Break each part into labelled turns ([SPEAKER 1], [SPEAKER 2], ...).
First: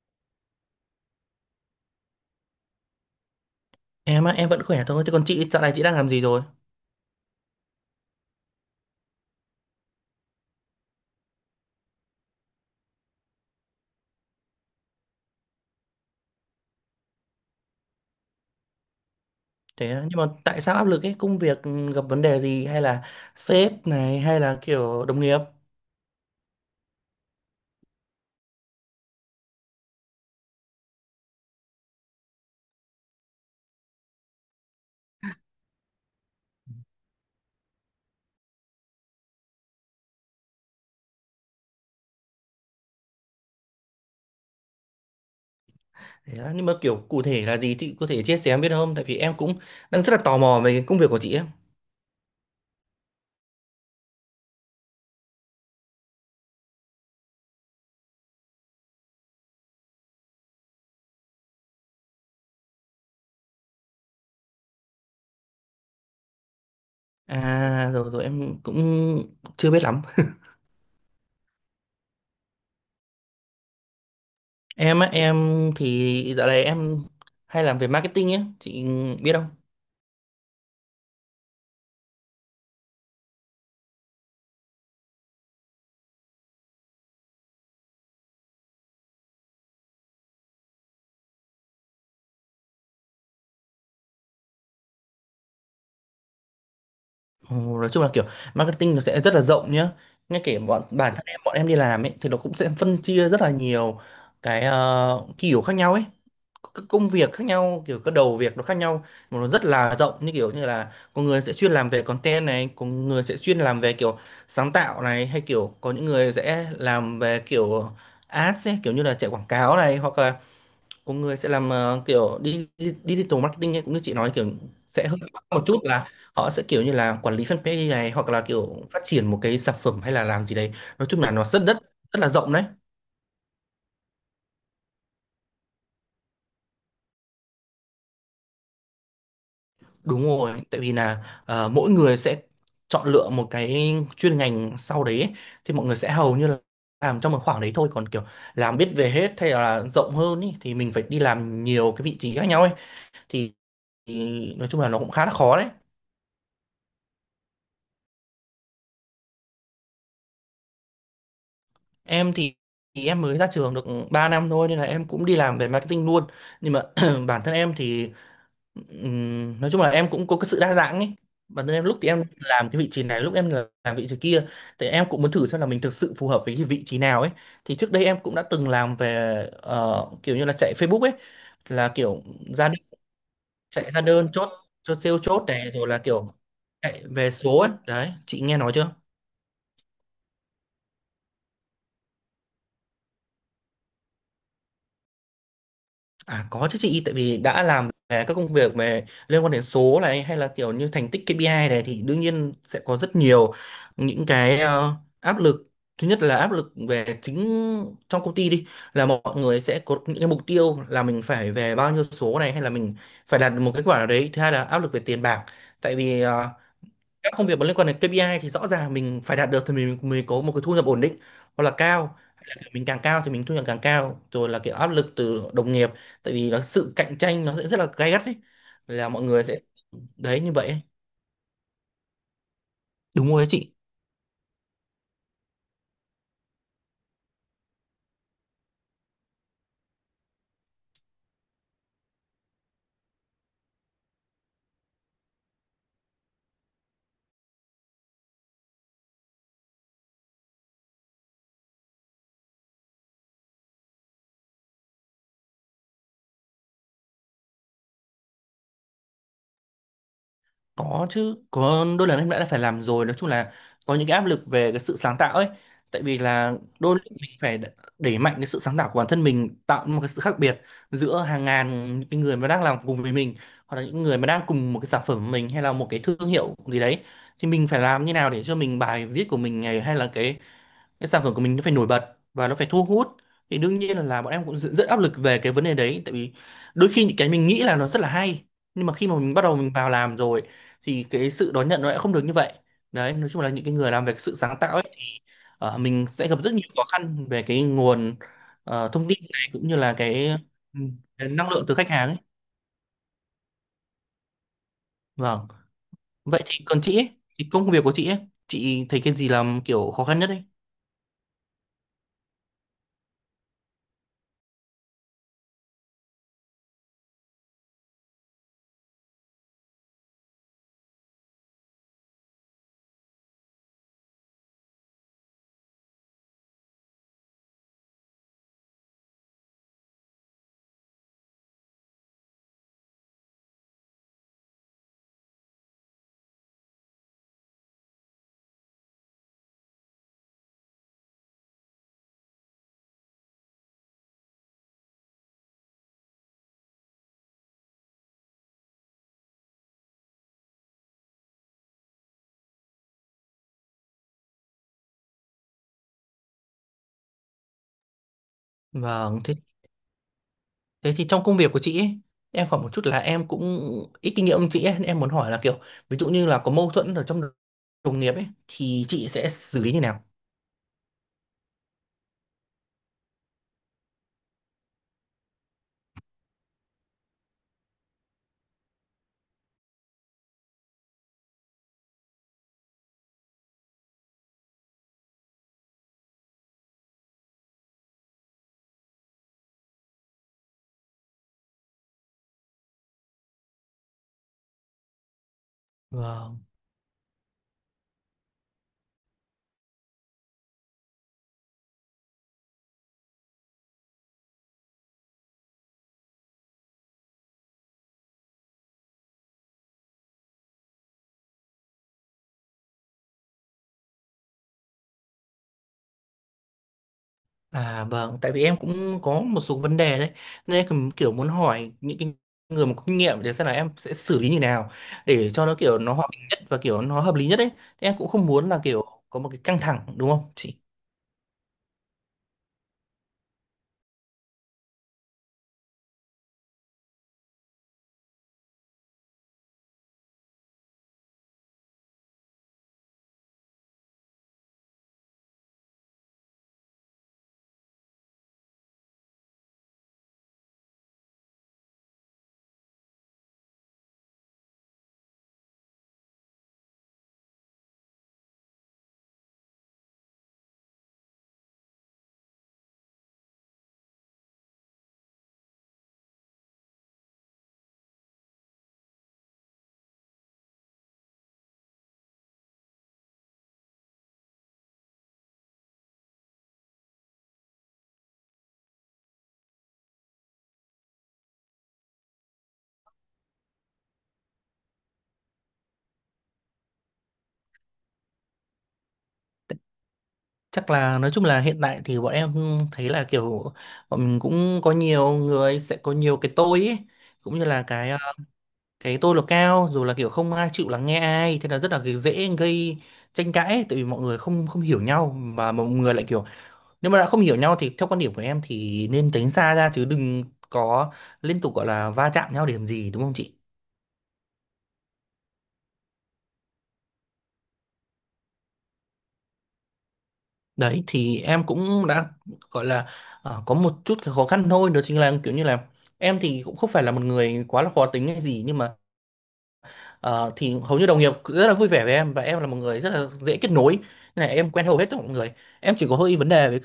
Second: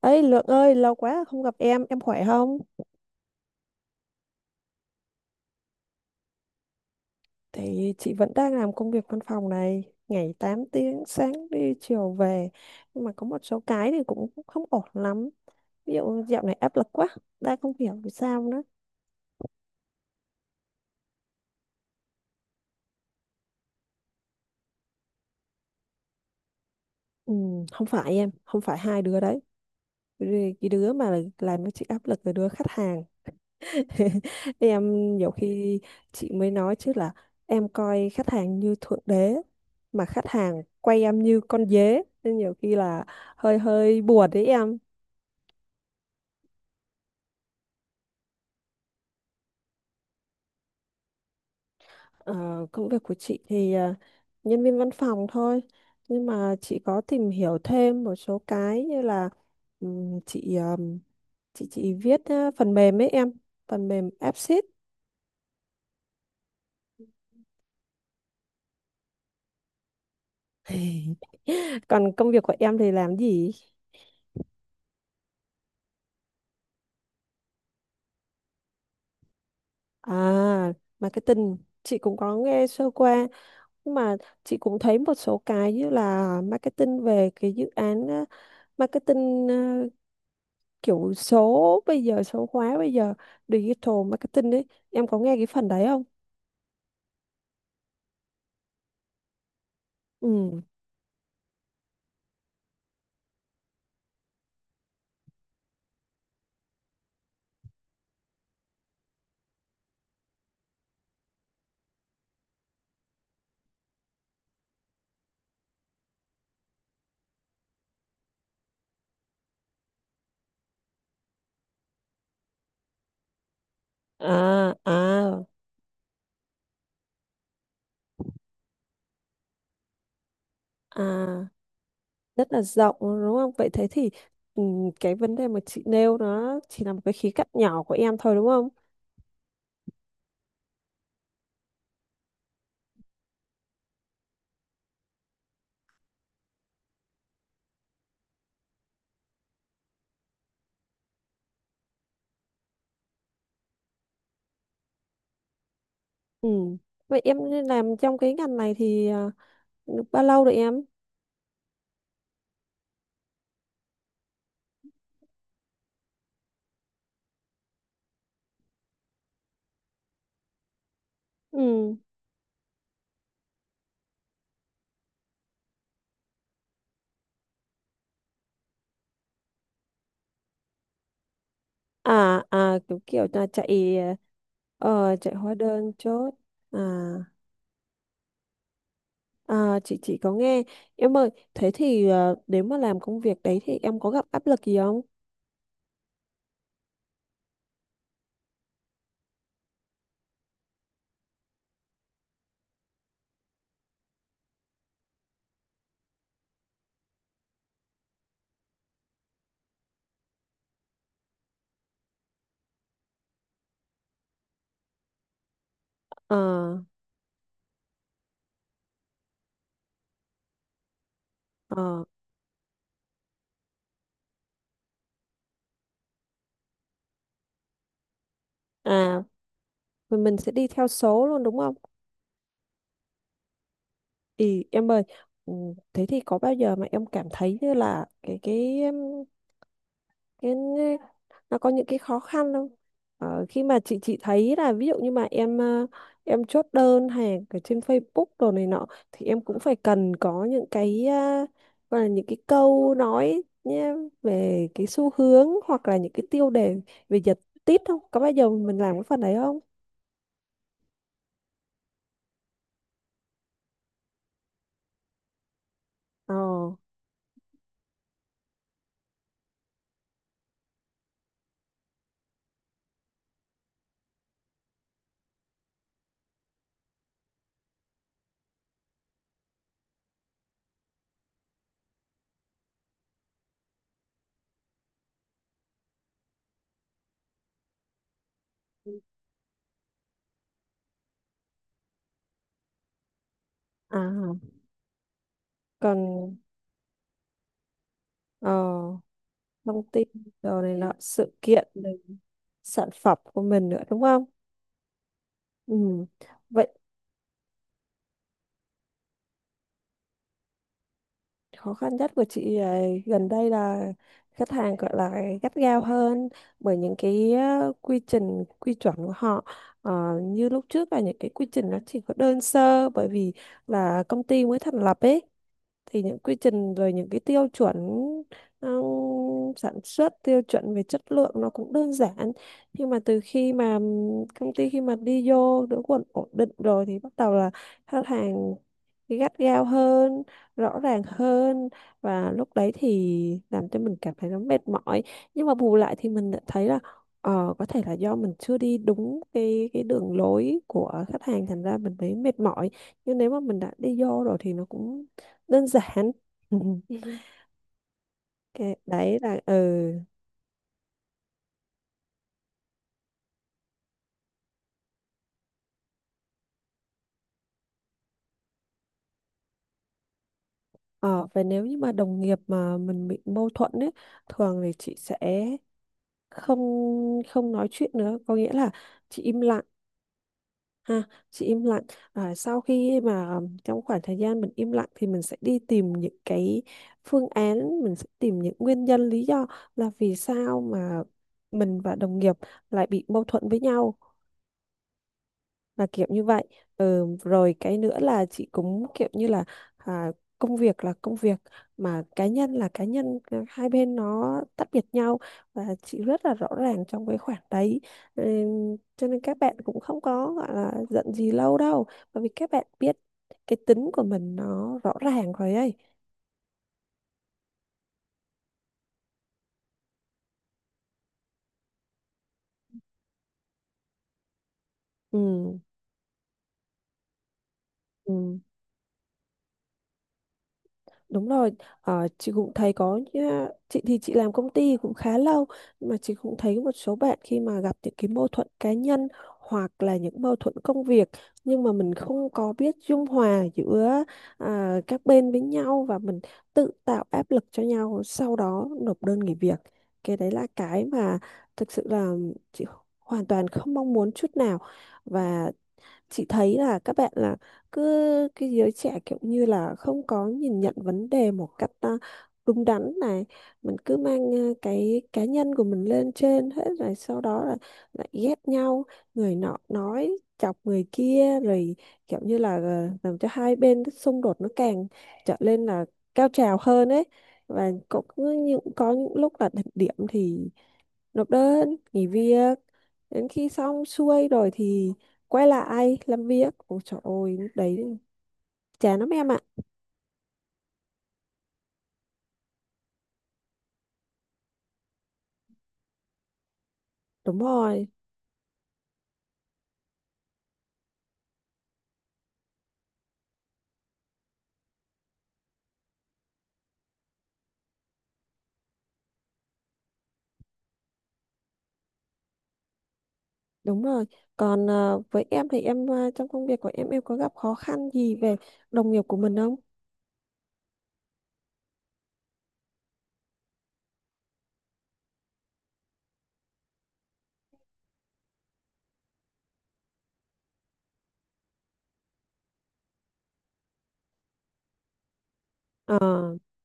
[SPEAKER 1] Lượng ơi, lâu quá không gặp em khỏe không?
[SPEAKER 2] Em á, em vẫn khỏe thôi. Thế còn chị, dạo này chị đang làm gì rồi?
[SPEAKER 1] Thì chị vẫn đang làm công việc văn phòng này, ngày 8 tiếng, sáng đi chiều về. Nhưng mà có một số cái thì cũng không ổn lắm. Ví dụ dạo này áp lực quá, đang không hiểu vì sao nữa.
[SPEAKER 2] Thế á, nhưng mà tại sao áp lực ấy? Công việc gặp vấn đề gì hay là sếp này hay là kiểu đồng nghiệp?
[SPEAKER 1] Ừ, không phải em, không phải hai đứa đấy. Vì cái đứa mà làm cho chị áp lực là đứa khách hàng. em nhiều khi chị mới nói chứ là em coi khách hàng như thượng đế mà khách hàng quay em như con dế nên nhiều khi là hơi hơi buồn đấy em.
[SPEAKER 2] Thế á, nhưng mà kiểu cụ thể là gì chị có thể chia sẻ em biết không? Tại vì em cũng đang rất là tò mò về cái công việc của chị ấy.
[SPEAKER 1] Ờ, công việc của chị thì nhân viên văn phòng thôi, nhưng mà chị có tìm hiểu thêm một số cái như là chị chị viết phần mềm ấy em, phần mềm Apsys.
[SPEAKER 2] À rồi rồi em cũng chưa biết lắm.
[SPEAKER 1] Còn công việc của em thì làm gì?
[SPEAKER 2] Em á, em thì dạo này em hay làm về marketing ấy, chị biết không?
[SPEAKER 1] À, marketing, chị cũng có nghe sơ qua. Nhưng mà chị cũng thấy một số cái như là marketing về cái dự án á, marketing kiểu số bây giờ số hóa bây giờ, digital marketing đấy, em có nghe cái phần đấy không?
[SPEAKER 2] Ồ, nói chung là kiểu marketing nó sẽ rất là rộng nhá, ngay kể
[SPEAKER 1] Ừ,
[SPEAKER 2] bản thân em bọn em đi làm ấy thì nó cũng sẽ phân chia rất là nhiều cái kiểu khác nhau ấy, các công việc khác nhau, kiểu các đầu việc nó khác nhau, mà nó rất là rộng, như kiểu như là có người sẽ chuyên làm về content này, có người sẽ chuyên làm về kiểu sáng tạo này, hay kiểu có những người sẽ làm về kiểu ads ấy, kiểu như là chạy quảng cáo này, hoặc là có người sẽ làm kiểu digital marketing ấy, cũng như chị nói kiểu
[SPEAKER 1] à à
[SPEAKER 2] sẽ hơi khác một chút là họ sẽ kiểu như là quản lý fanpage này, hoặc là kiểu phát triển một cái sản phẩm hay là làm gì đấy, nói chung là nó
[SPEAKER 1] à,
[SPEAKER 2] rất rất rất là
[SPEAKER 1] rất
[SPEAKER 2] rộng
[SPEAKER 1] là
[SPEAKER 2] đấy.
[SPEAKER 1] rộng đúng không? Vậy thế thì, ừ, cái vấn đề mà chị nêu nó chỉ là một cái khía cạnh nhỏ của em thôi đúng không?
[SPEAKER 2] Đúng rồi, tại vì là mỗi người sẽ chọn lựa một cái chuyên ngành sau đấy ấy. Thì mọi người sẽ hầu như là làm trong một khoảng đấy thôi, còn kiểu làm biết về hết hay là rộng hơn ý, thì mình phải đi làm nhiều cái vị trí khác nhau ấy, thì, thì nói chung là nó cũng khá là khó đấy.
[SPEAKER 1] Ừ. Vậy em làm trong cái ngành này thì, à, được bao lâu rồi em?
[SPEAKER 2] Em thì em mới ra trường được 3 năm thôi, nên là em cũng đi làm về marketing luôn. Nhưng mà bản thân em thì nói chung là em cũng có cái sự đa dạng ấy. Bản thân em
[SPEAKER 1] Ừ.
[SPEAKER 2] lúc thì em làm cái vị trí này, lúc em làm vị trí kia. Thì em cũng muốn thử xem là mình thực sự phù hợp với cái vị trí nào ấy. Thì trước đây em cũng đã từng làm về kiểu như là chạy Facebook ấy, là kiểu
[SPEAKER 1] À
[SPEAKER 2] ra đơn,
[SPEAKER 1] à, kiểu kiểu là
[SPEAKER 2] chạy
[SPEAKER 1] chạy,
[SPEAKER 2] ra đơn chốt chốt sale,
[SPEAKER 1] chạy
[SPEAKER 2] chốt
[SPEAKER 1] hóa
[SPEAKER 2] này rồi
[SPEAKER 1] đơn
[SPEAKER 2] là
[SPEAKER 1] chốt.
[SPEAKER 2] kiểu
[SPEAKER 1] À
[SPEAKER 2] chạy về số ấy. Đấy, chị nghe nói chưa?
[SPEAKER 1] à, chị có nghe. Em ơi thế thì, nếu mà làm công việc đấy thì em có gặp áp lực gì không?
[SPEAKER 2] À có chứ chị, tại vì đã làm về các công việc về liên quan đến số này hay là kiểu như thành tích KPI này thì đương nhiên sẽ có rất nhiều những cái áp lực. Thứ nhất là áp lực về chính trong công ty đi, là mọi người sẽ có những cái mục tiêu là mình phải về bao nhiêu số này, hay là mình phải đạt được một kết quả nào đấy. Thứ hai là áp lực về tiền bạc. Tại vì
[SPEAKER 1] Ờ,
[SPEAKER 2] các công việc mà liên quan đến KPI thì rõ ràng mình phải đạt được thì mình mới có một cái thu nhập ổn định, hoặc là
[SPEAKER 1] ờ,
[SPEAKER 2] cao hay là kiểu mình càng cao thì mình thu nhập càng cao, rồi là kiểu áp lực từ đồng nghiệp, tại vì nó sự cạnh tranh nó sẽ rất là gay gắt ấy, là
[SPEAKER 1] à,
[SPEAKER 2] mọi người sẽ
[SPEAKER 1] mình
[SPEAKER 2] đấy
[SPEAKER 1] sẽ
[SPEAKER 2] như
[SPEAKER 1] đi
[SPEAKER 2] vậy ấy.
[SPEAKER 1] theo số luôn đúng không?
[SPEAKER 2] Đúng rồi đấy chị.
[SPEAKER 1] Thì em ơi, ừ, thế thì có bao giờ mà em cảm thấy như là cái Thế nên nó có những cái khó khăn không? Ờ, khi mà chị thấy là ví dụ như mà em, em chốt đơn hàng ở trên Facebook đồ này nọ thì em cũng phải cần có những cái, gọi là những cái câu nói nhé, về cái xu hướng hoặc là những cái tiêu đề, về giật tít, không có bao giờ mình làm cái phần đấy không?
[SPEAKER 2] Có chứ, có đôi lần em đã phải làm rồi, nói chung là có những cái áp lực về cái sự sáng tạo ấy. Tại vì
[SPEAKER 1] Ờ,
[SPEAKER 2] là đôi lúc mình phải đẩy mạnh cái sự sáng tạo của bản thân mình, tạo một cái sự khác biệt giữa hàng ngàn những cái người mà đang làm cùng với mình, hoặc là những người mà đang cùng một cái sản phẩm của mình hay là một cái thương hiệu gì đấy. Thì mình phải làm như nào để cho mình bài viết của mình này, hay là cái sản phẩm của mình nó phải nổi bật và nó phải thu hút, thì đương nhiên là bọn em cũng rất, rất áp lực về cái vấn đề đấy, tại vì đôi khi những cái mình nghĩ là nó rất là hay, nhưng mà khi mà mình bắt đầu mình vào làm rồi thì cái sự đón nhận nó lại không được như vậy. Đấy, nói chung là những cái người làm về cái sự
[SPEAKER 1] à,
[SPEAKER 2] sáng tạo ấy thì mình sẽ
[SPEAKER 1] còn,
[SPEAKER 2] gặp rất nhiều khó khăn về cái nguồn
[SPEAKER 1] ờ,
[SPEAKER 2] thông tin này, cũng như
[SPEAKER 1] thông
[SPEAKER 2] là
[SPEAKER 1] tin, đồ này
[SPEAKER 2] ừ,
[SPEAKER 1] nọ
[SPEAKER 2] cái
[SPEAKER 1] sự
[SPEAKER 2] năng lượng
[SPEAKER 1] kiện
[SPEAKER 2] từ khách
[SPEAKER 1] này,
[SPEAKER 2] hàng ấy.
[SPEAKER 1] sản phẩm của mình nữa đúng không?
[SPEAKER 2] Vâng,
[SPEAKER 1] Ừ.
[SPEAKER 2] vậy thì
[SPEAKER 1] Vậy
[SPEAKER 2] còn chị ấy thì công việc của chị ấy, chị thấy cái gì làm kiểu khó khăn nhất ấy?
[SPEAKER 1] khó khăn nhất của chị, gần đây là khách hàng gọi là gắt gao hơn, bởi những cái, quy trình quy chuẩn của họ. Ờ, như lúc trước là những cái quy trình nó chỉ có đơn sơ, bởi vì là công ty mới thành lập ấy, thì những quy trình rồi những cái tiêu chuẩn, ừ, sản xuất tiêu chuẩn về chất lượng nó cũng đơn giản. Nhưng mà từ khi mà công ty khi mà đi vô đỡ quần ổn định rồi thì bắt đầu là khách hàng gắt gao hơn, rõ ràng hơn, và lúc đấy thì làm cho mình cảm thấy nó mệt mỏi. Nhưng mà bù lại thì mình lại thấy là, ờ, có thể là do mình chưa đi đúng cái đường lối của khách hàng thành ra mình thấy mệt mỏi. Nhưng nếu mà mình đã đi vô rồi thì nó cũng đơn giản. Cái đấy
[SPEAKER 2] Vâng, thế
[SPEAKER 1] là, ừ,
[SPEAKER 2] thế thì trong công việc của chị ấy, em hỏi một chút là em cũng ít kinh nghiệm hơn chị ấy, nên em muốn hỏi là kiểu ví dụ như là có mâu thuẫn ở trong đồng nghiệp ấy thì chị sẽ xử lý như nào?
[SPEAKER 1] ờ, và nếu như mà đồng nghiệp mà mình bị mâu thuẫn ấy, thường thì chị sẽ không, nói chuyện nữa, có nghĩa là chị im lặng. Ha, chị im lặng. À, sau khi mà trong khoảng thời gian mình im lặng thì mình sẽ đi tìm những cái phương án, mình sẽ tìm những nguyên nhân lý do là vì sao mà mình và đồng nghiệp lại bị mâu thuẫn với nhau, là kiểu như
[SPEAKER 2] Vâng.
[SPEAKER 1] vậy. Ừ, rồi cái nữa là chị cũng kiểu như là, à, công việc là công việc, mà cá nhân là cá nhân, à, hai bên nó tách biệt nhau, và chị rất là rõ ràng trong cái khoảng đấy. Ừ, cho nên các bạn cũng không có gọi là giận gì lâu đâu, bởi vì các bạn biết cái tính của mình nó rõ ràng rồi ấy.
[SPEAKER 2] À vâng, tại vì em cũng có một số vấn đề đấy nên em cũng kiểu muốn hỏi những cái người mà có kinh nghiệm để xem là em sẽ xử lý như nào để cho nó
[SPEAKER 1] Ừ,
[SPEAKER 2] kiểu nó hòa bình nhất và kiểu nó hợp lý nhất ấy. Thế em cũng không
[SPEAKER 1] ừ.
[SPEAKER 2] muốn là kiểu có một cái căng thẳng đúng không chị?
[SPEAKER 1] Đúng rồi, ờ, chị cũng thấy có chị thì chị làm công ty cũng khá lâu, nhưng mà chị cũng thấy một số bạn khi mà gặp những cái mâu thuẫn cá nhân hoặc là những mâu thuẫn công việc, nhưng mà mình không có biết dung hòa giữa, à, các bên với nhau, và mình tự tạo áp lực cho nhau sau đó nộp đơn nghỉ việc. Cái đấy là cái mà thực sự là chị hoàn toàn không mong muốn chút nào. Và chị thấy là các bạn là cứ cái giới trẻ kiểu như là không có nhìn nhận vấn đề một cách, à, đúng đắn này, mình cứ mang, à, cái cá nhân của mình lên trên hết rồi sau đó là lại ghét nhau, người nọ nói chọc người kia rồi kiểu như là, à, làm cho hai bên cái xung đột nó càng trở lên là cao trào hơn ấy. Và cũng có những lúc là đỉnh điểm thì nộp đơn nghỉ việc, đến khi xong xuôi rồi thì quay lại làm việc, ôi trời ơi lúc đấy chán lắm em ạ.
[SPEAKER 2] Chắc là nói chung là hiện tại thì bọn em thấy là kiểu bọn mình cũng có nhiều người sẽ có nhiều cái tôi ấy,
[SPEAKER 1] Đúng
[SPEAKER 2] cũng như là
[SPEAKER 1] rồi,
[SPEAKER 2] cái tôi là cao, rồi là kiểu không ai chịu lắng nghe ai, thế là rất là cái dễ gây tranh cãi ấy, tại vì mọi người không không hiểu nhau, mà mọi người lại kiểu nếu mà đã không hiểu nhau thì theo quan điểm của em thì nên tránh xa ra chứ đừng có liên tục gọi là va chạm nhau để làm gì, đúng không chị?
[SPEAKER 1] đúng rồi, còn, với em thì em, trong công việc của em có gặp khó khăn gì về đồng nghiệp của mình không?
[SPEAKER 2] Đấy thì em cũng đã gọi là có một chút cái khó khăn thôi, đó chính là kiểu như là em thì cũng không phải là một người quá là khó tính hay gì, nhưng mà ờ, thì hầu như đồng nghiệp rất là vui vẻ với em và em là một người rất là dễ kết nối, nên là em quen hầu hết tất cả mọi người. Em chỉ có
[SPEAKER 1] Ờ,
[SPEAKER 2] hơi vấn đề với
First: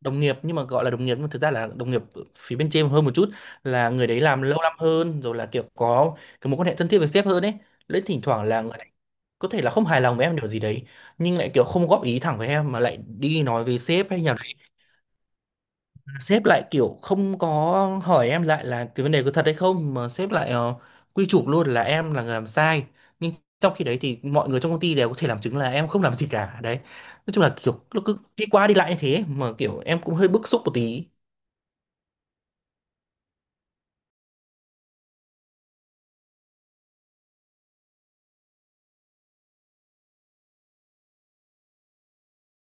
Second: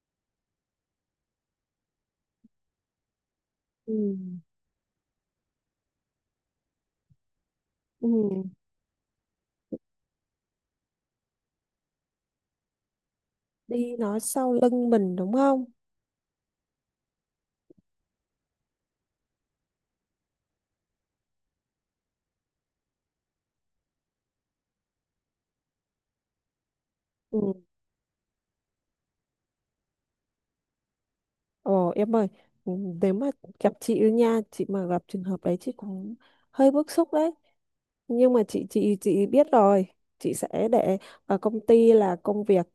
[SPEAKER 2] đồng nghiệp, nhưng mà gọi là đồng nghiệp nhưng mà thực ra là đồng nghiệp phía bên trên hơn một chút, là
[SPEAKER 1] ừ.
[SPEAKER 2] người đấy làm lâu năm hơn, rồi là kiểu có cái mối quan hệ thân thiết với sếp hơn ấy, lấy
[SPEAKER 1] Ừ.
[SPEAKER 2] thỉnh thoảng là người đấy có thể là không hài lòng với em điều gì đấy, nhưng lại kiểu không góp ý thẳng với em mà lại đi nói với
[SPEAKER 1] Đi
[SPEAKER 2] sếp,
[SPEAKER 1] nói
[SPEAKER 2] hay nhà
[SPEAKER 1] sau lưng mình đúng không?
[SPEAKER 2] sếp lại kiểu không có hỏi em lại là cái vấn đề có thật hay không, mà sếp lại quy chụp luôn là em là người làm sai, nhưng trong khi đấy thì mọi người trong công ty đều có thể làm chứng là em không làm gì cả đấy, nói chung
[SPEAKER 1] Ừ.
[SPEAKER 2] là kiểu nó cứ đi qua đi lại như thế mà kiểu em cũng hơi bức xúc một tí.
[SPEAKER 1] Ồ em ơi, ừ, nếu mà gặp chị ấy nha, chị mà gặp trường hợp đấy chị cũng hơi bức xúc đấy. Nhưng mà chị biết rồi, chị sẽ để ở công ty là công việc,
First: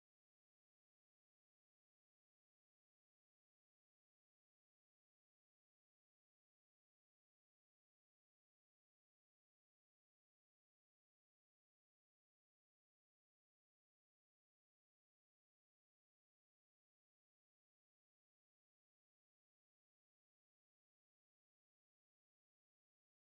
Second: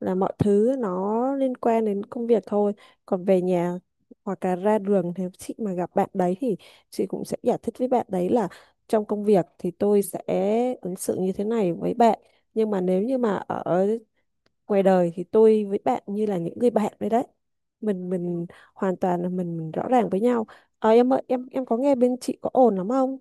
[SPEAKER 1] là mọi thứ nó liên quan đến công việc thôi. Còn về nhà hoặc là ra đường nếu chị mà gặp bạn đấy thì chị cũng sẽ giải thích với bạn đấy là trong công việc thì tôi sẽ ứng xử như thế này với bạn. Nhưng mà nếu như mà ở ngoài đời thì tôi với bạn như là những người bạn đấy đấy, mình hoàn toàn là mình rõ ràng với nhau. Ờ em ơi, em có nghe bên chị có ồn lắm không?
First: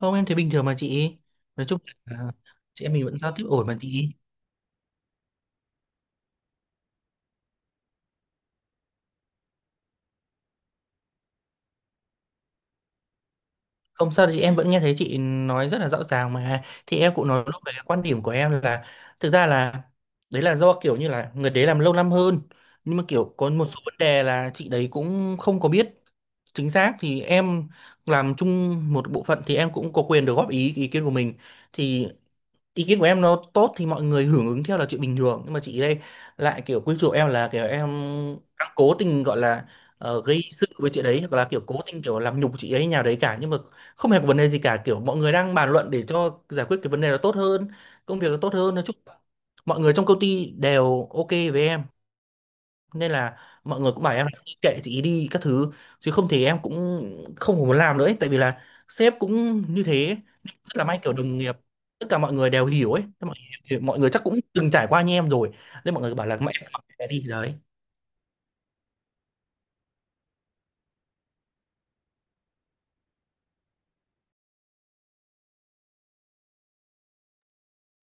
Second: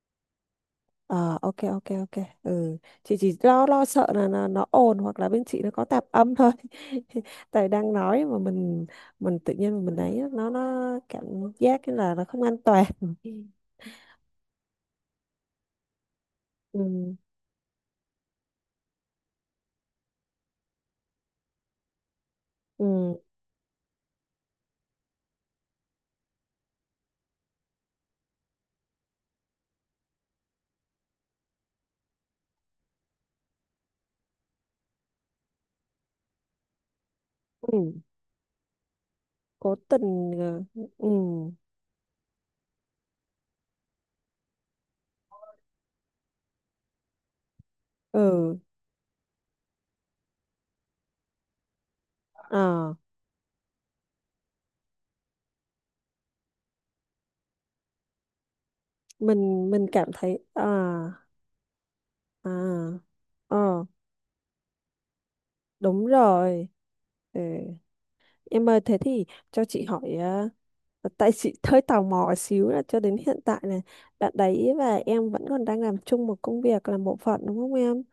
[SPEAKER 2] Không, em thấy bình thường mà chị,
[SPEAKER 1] Ờ ok
[SPEAKER 2] nói chung
[SPEAKER 1] ok ok,
[SPEAKER 2] là
[SPEAKER 1] ừ,
[SPEAKER 2] chị em mình
[SPEAKER 1] chị
[SPEAKER 2] vẫn giao
[SPEAKER 1] chỉ
[SPEAKER 2] tiếp
[SPEAKER 1] lo
[SPEAKER 2] ổn mà
[SPEAKER 1] lo sợ
[SPEAKER 2] chị.
[SPEAKER 1] là nó ồn hoặc là bên chị nó có tạp âm thôi. Tại đang nói mà mình tự nhiên mình ấy nó cảm giác như là nó không an toàn. Ừ.
[SPEAKER 2] Không sao chị, em vẫn nghe thấy chị nói rất là rõ ràng mà,
[SPEAKER 1] Ừ,
[SPEAKER 2] thì em cũng nói lúc về cái quan điểm của em là thực ra là đấy là do kiểu như là người đấy làm lâu năm hơn,
[SPEAKER 1] ừ,
[SPEAKER 2] nhưng mà kiểu có một số vấn đề là chị đấy cũng không có biết chính xác, thì em làm chung một bộ phận thì em cũng có quyền được góp ý ý kiến của mình, thì ý kiến của em nó tốt thì mọi người hưởng ứng theo là chuyện bình thường, nhưng mà chị đây lại kiểu quy chụp em là kiểu
[SPEAKER 1] ừ.
[SPEAKER 2] em đang cố tình gọi là
[SPEAKER 1] Cố tình,
[SPEAKER 2] gây sự với chị
[SPEAKER 1] ừ,
[SPEAKER 2] đấy hoặc là kiểu cố tình kiểu làm nhục chị ấy nhà đấy cả, nhưng mà không hề có vấn đề gì cả, kiểu mọi người đang bàn luận để cho giải quyết cái vấn đề đó tốt hơn, công việc nó tốt
[SPEAKER 1] ừ,
[SPEAKER 2] hơn, nói chung là mọi người trong công ty đều ok với em,
[SPEAKER 1] ờ,
[SPEAKER 2] nên là mọi người cũng bảo em là kệ chị ý đi các thứ, chứ không thì em cũng không muốn làm nữa ấy. Tại vì là sếp cũng
[SPEAKER 1] mình
[SPEAKER 2] như
[SPEAKER 1] mình cảm
[SPEAKER 2] thế,
[SPEAKER 1] thấy à.
[SPEAKER 2] rất là may kiểu đồng nghiệp tất cả mọi người đều hiểu
[SPEAKER 1] À,
[SPEAKER 2] ấy. Thế mọi,
[SPEAKER 1] ờ,
[SPEAKER 2] mọi người chắc cũng từng trải qua như em rồi, nên mọi
[SPEAKER 1] đúng
[SPEAKER 2] người bảo là mẹ
[SPEAKER 1] rồi.
[SPEAKER 2] em học cái đi thì
[SPEAKER 1] Ừ.
[SPEAKER 2] đấy.
[SPEAKER 1] Em ơi, thế thì cho chị hỏi, à, tại chị hơi tò mò xíu là cho đến hiện tại này, bạn đấy và em vẫn còn đang làm chung một công việc, làm bộ phận đúng không em?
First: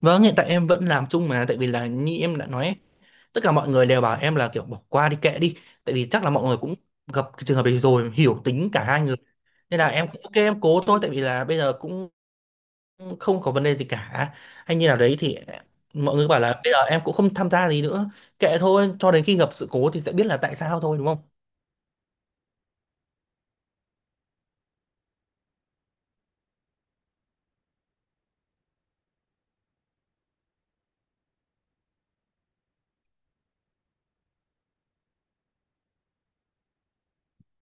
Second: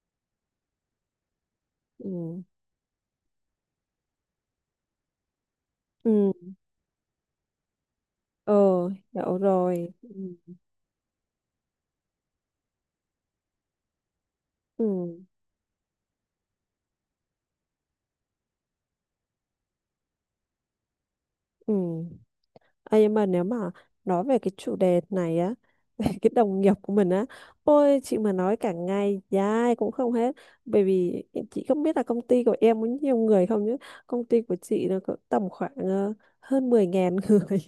[SPEAKER 2] Vâng, hiện tại em vẫn làm chung mà, tại vì là như em
[SPEAKER 1] Ừ,
[SPEAKER 2] đã nói ấy, tất cả mọi người đều bảo em là kiểu bỏ qua đi kệ đi, tại vì chắc là
[SPEAKER 1] ừ,
[SPEAKER 2] mọi người cũng gặp cái trường hợp đấy rồi hiểu tính cả
[SPEAKER 1] ờ,
[SPEAKER 2] hai người,
[SPEAKER 1] hiểu
[SPEAKER 2] nên là
[SPEAKER 1] rồi.
[SPEAKER 2] em
[SPEAKER 1] Ừ,
[SPEAKER 2] cũng ok em cố thôi, tại vì là bây giờ cũng không có vấn đề gì cả hay
[SPEAKER 1] ừ,
[SPEAKER 2] như nào đấy thì mọi người bảo là bây giờ em cũng không tham gia gì nữa, kệ thôi cho đến khi gặp sự cố thì sẽ biết là tại sao thôi đúng không.
[SPEAKER 1] ừ. Ê, nhưng mà nếu mà nói về cái chủ đề này á, về cái đồng nghiệp của mình á, ôi chị mà nói cả ngày dài cũng không hết, bởi vì chị không biết là công ty của em có nhiều người không, chứ công ty của chị nó có tầm khoảng, hơn 10.000 người,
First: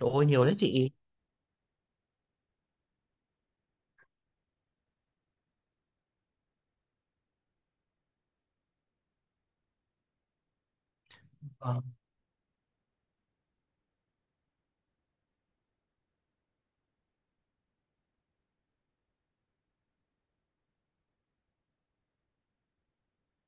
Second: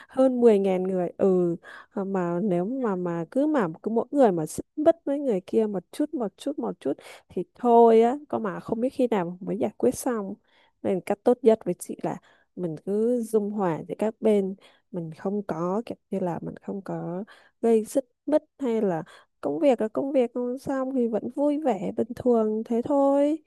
[SPEAKER 2] Trời ơi
[SPEAKER 1] hơn
[SPEAKER 2] nhiều đấy
[SPEAKER 1] mười ngàn
[SPEAKER 2] chị.
[SPEAKER 1] người Ừ. Ờ, mà nếu mà cứ mỗi người mà xích mích với người kia một chút một chút một chút thì thôi á, có mà không biết khi nào mới giải quyết xong. Nên cách tốt nhất với
[SPEAKER 2] Vâng.
[SPEAKER 1] chị là mình cứ dung hòa giữa các bên, mình không có kiểu như là mình không có gây xích mích, hay là công việc là công việc, không xong thì vẫn vui vẻ bình thường thế thôi,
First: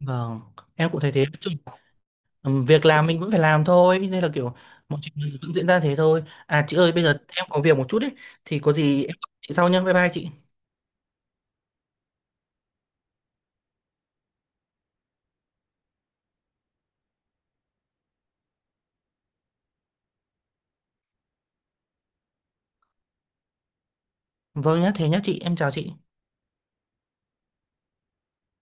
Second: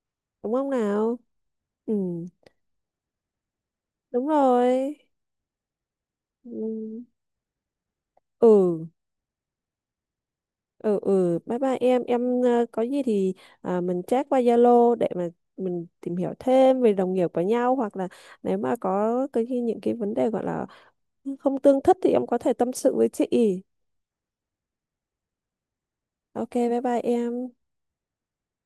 [SPEAKER 2] Vâng,
[SPEAKER 1] đúng không
[SPEAKER 2] em cũng thấy
[SPEAKER 1] nào?
[SPEAKER 2] thế. Chứ,
[SPEAKER 1] Ừ,
[SPEAKER 2] việc làm mình vẫn phải làm thôi, nên
[SPEAKER 1] đúng
[SPEAKER 2] là kiểu
[SPEAKER 1] rồi,
[SPEAKER 2] mọi chuyện vẫn diễn ra thế thôi.
[SPEAKER 1] ừ.
[SPEAKER 2] À chị ơi, bây giờ em có việc một chút đấy, thì có
[SPEAKER 1] Ừ,
[SPEAKER 2] gì em gọi chị sau nhá. Bye bye chị.
[SPEAKER 1] ừ, ừ, bye bye em. Em, có gì thì, à, mình chat qua Zalo để mà mình tìm hiểu thêm về đồng nghiệp của nhau, hoặc là nếu mà có cái những cái vấn đề gọi là không tương thích thì em có thể tâm sự với chị.
[SPEAKER 2] Vâng nhá, thế nhá chị, em chào chị.
[SPEAKER 1] Ok bye bye em.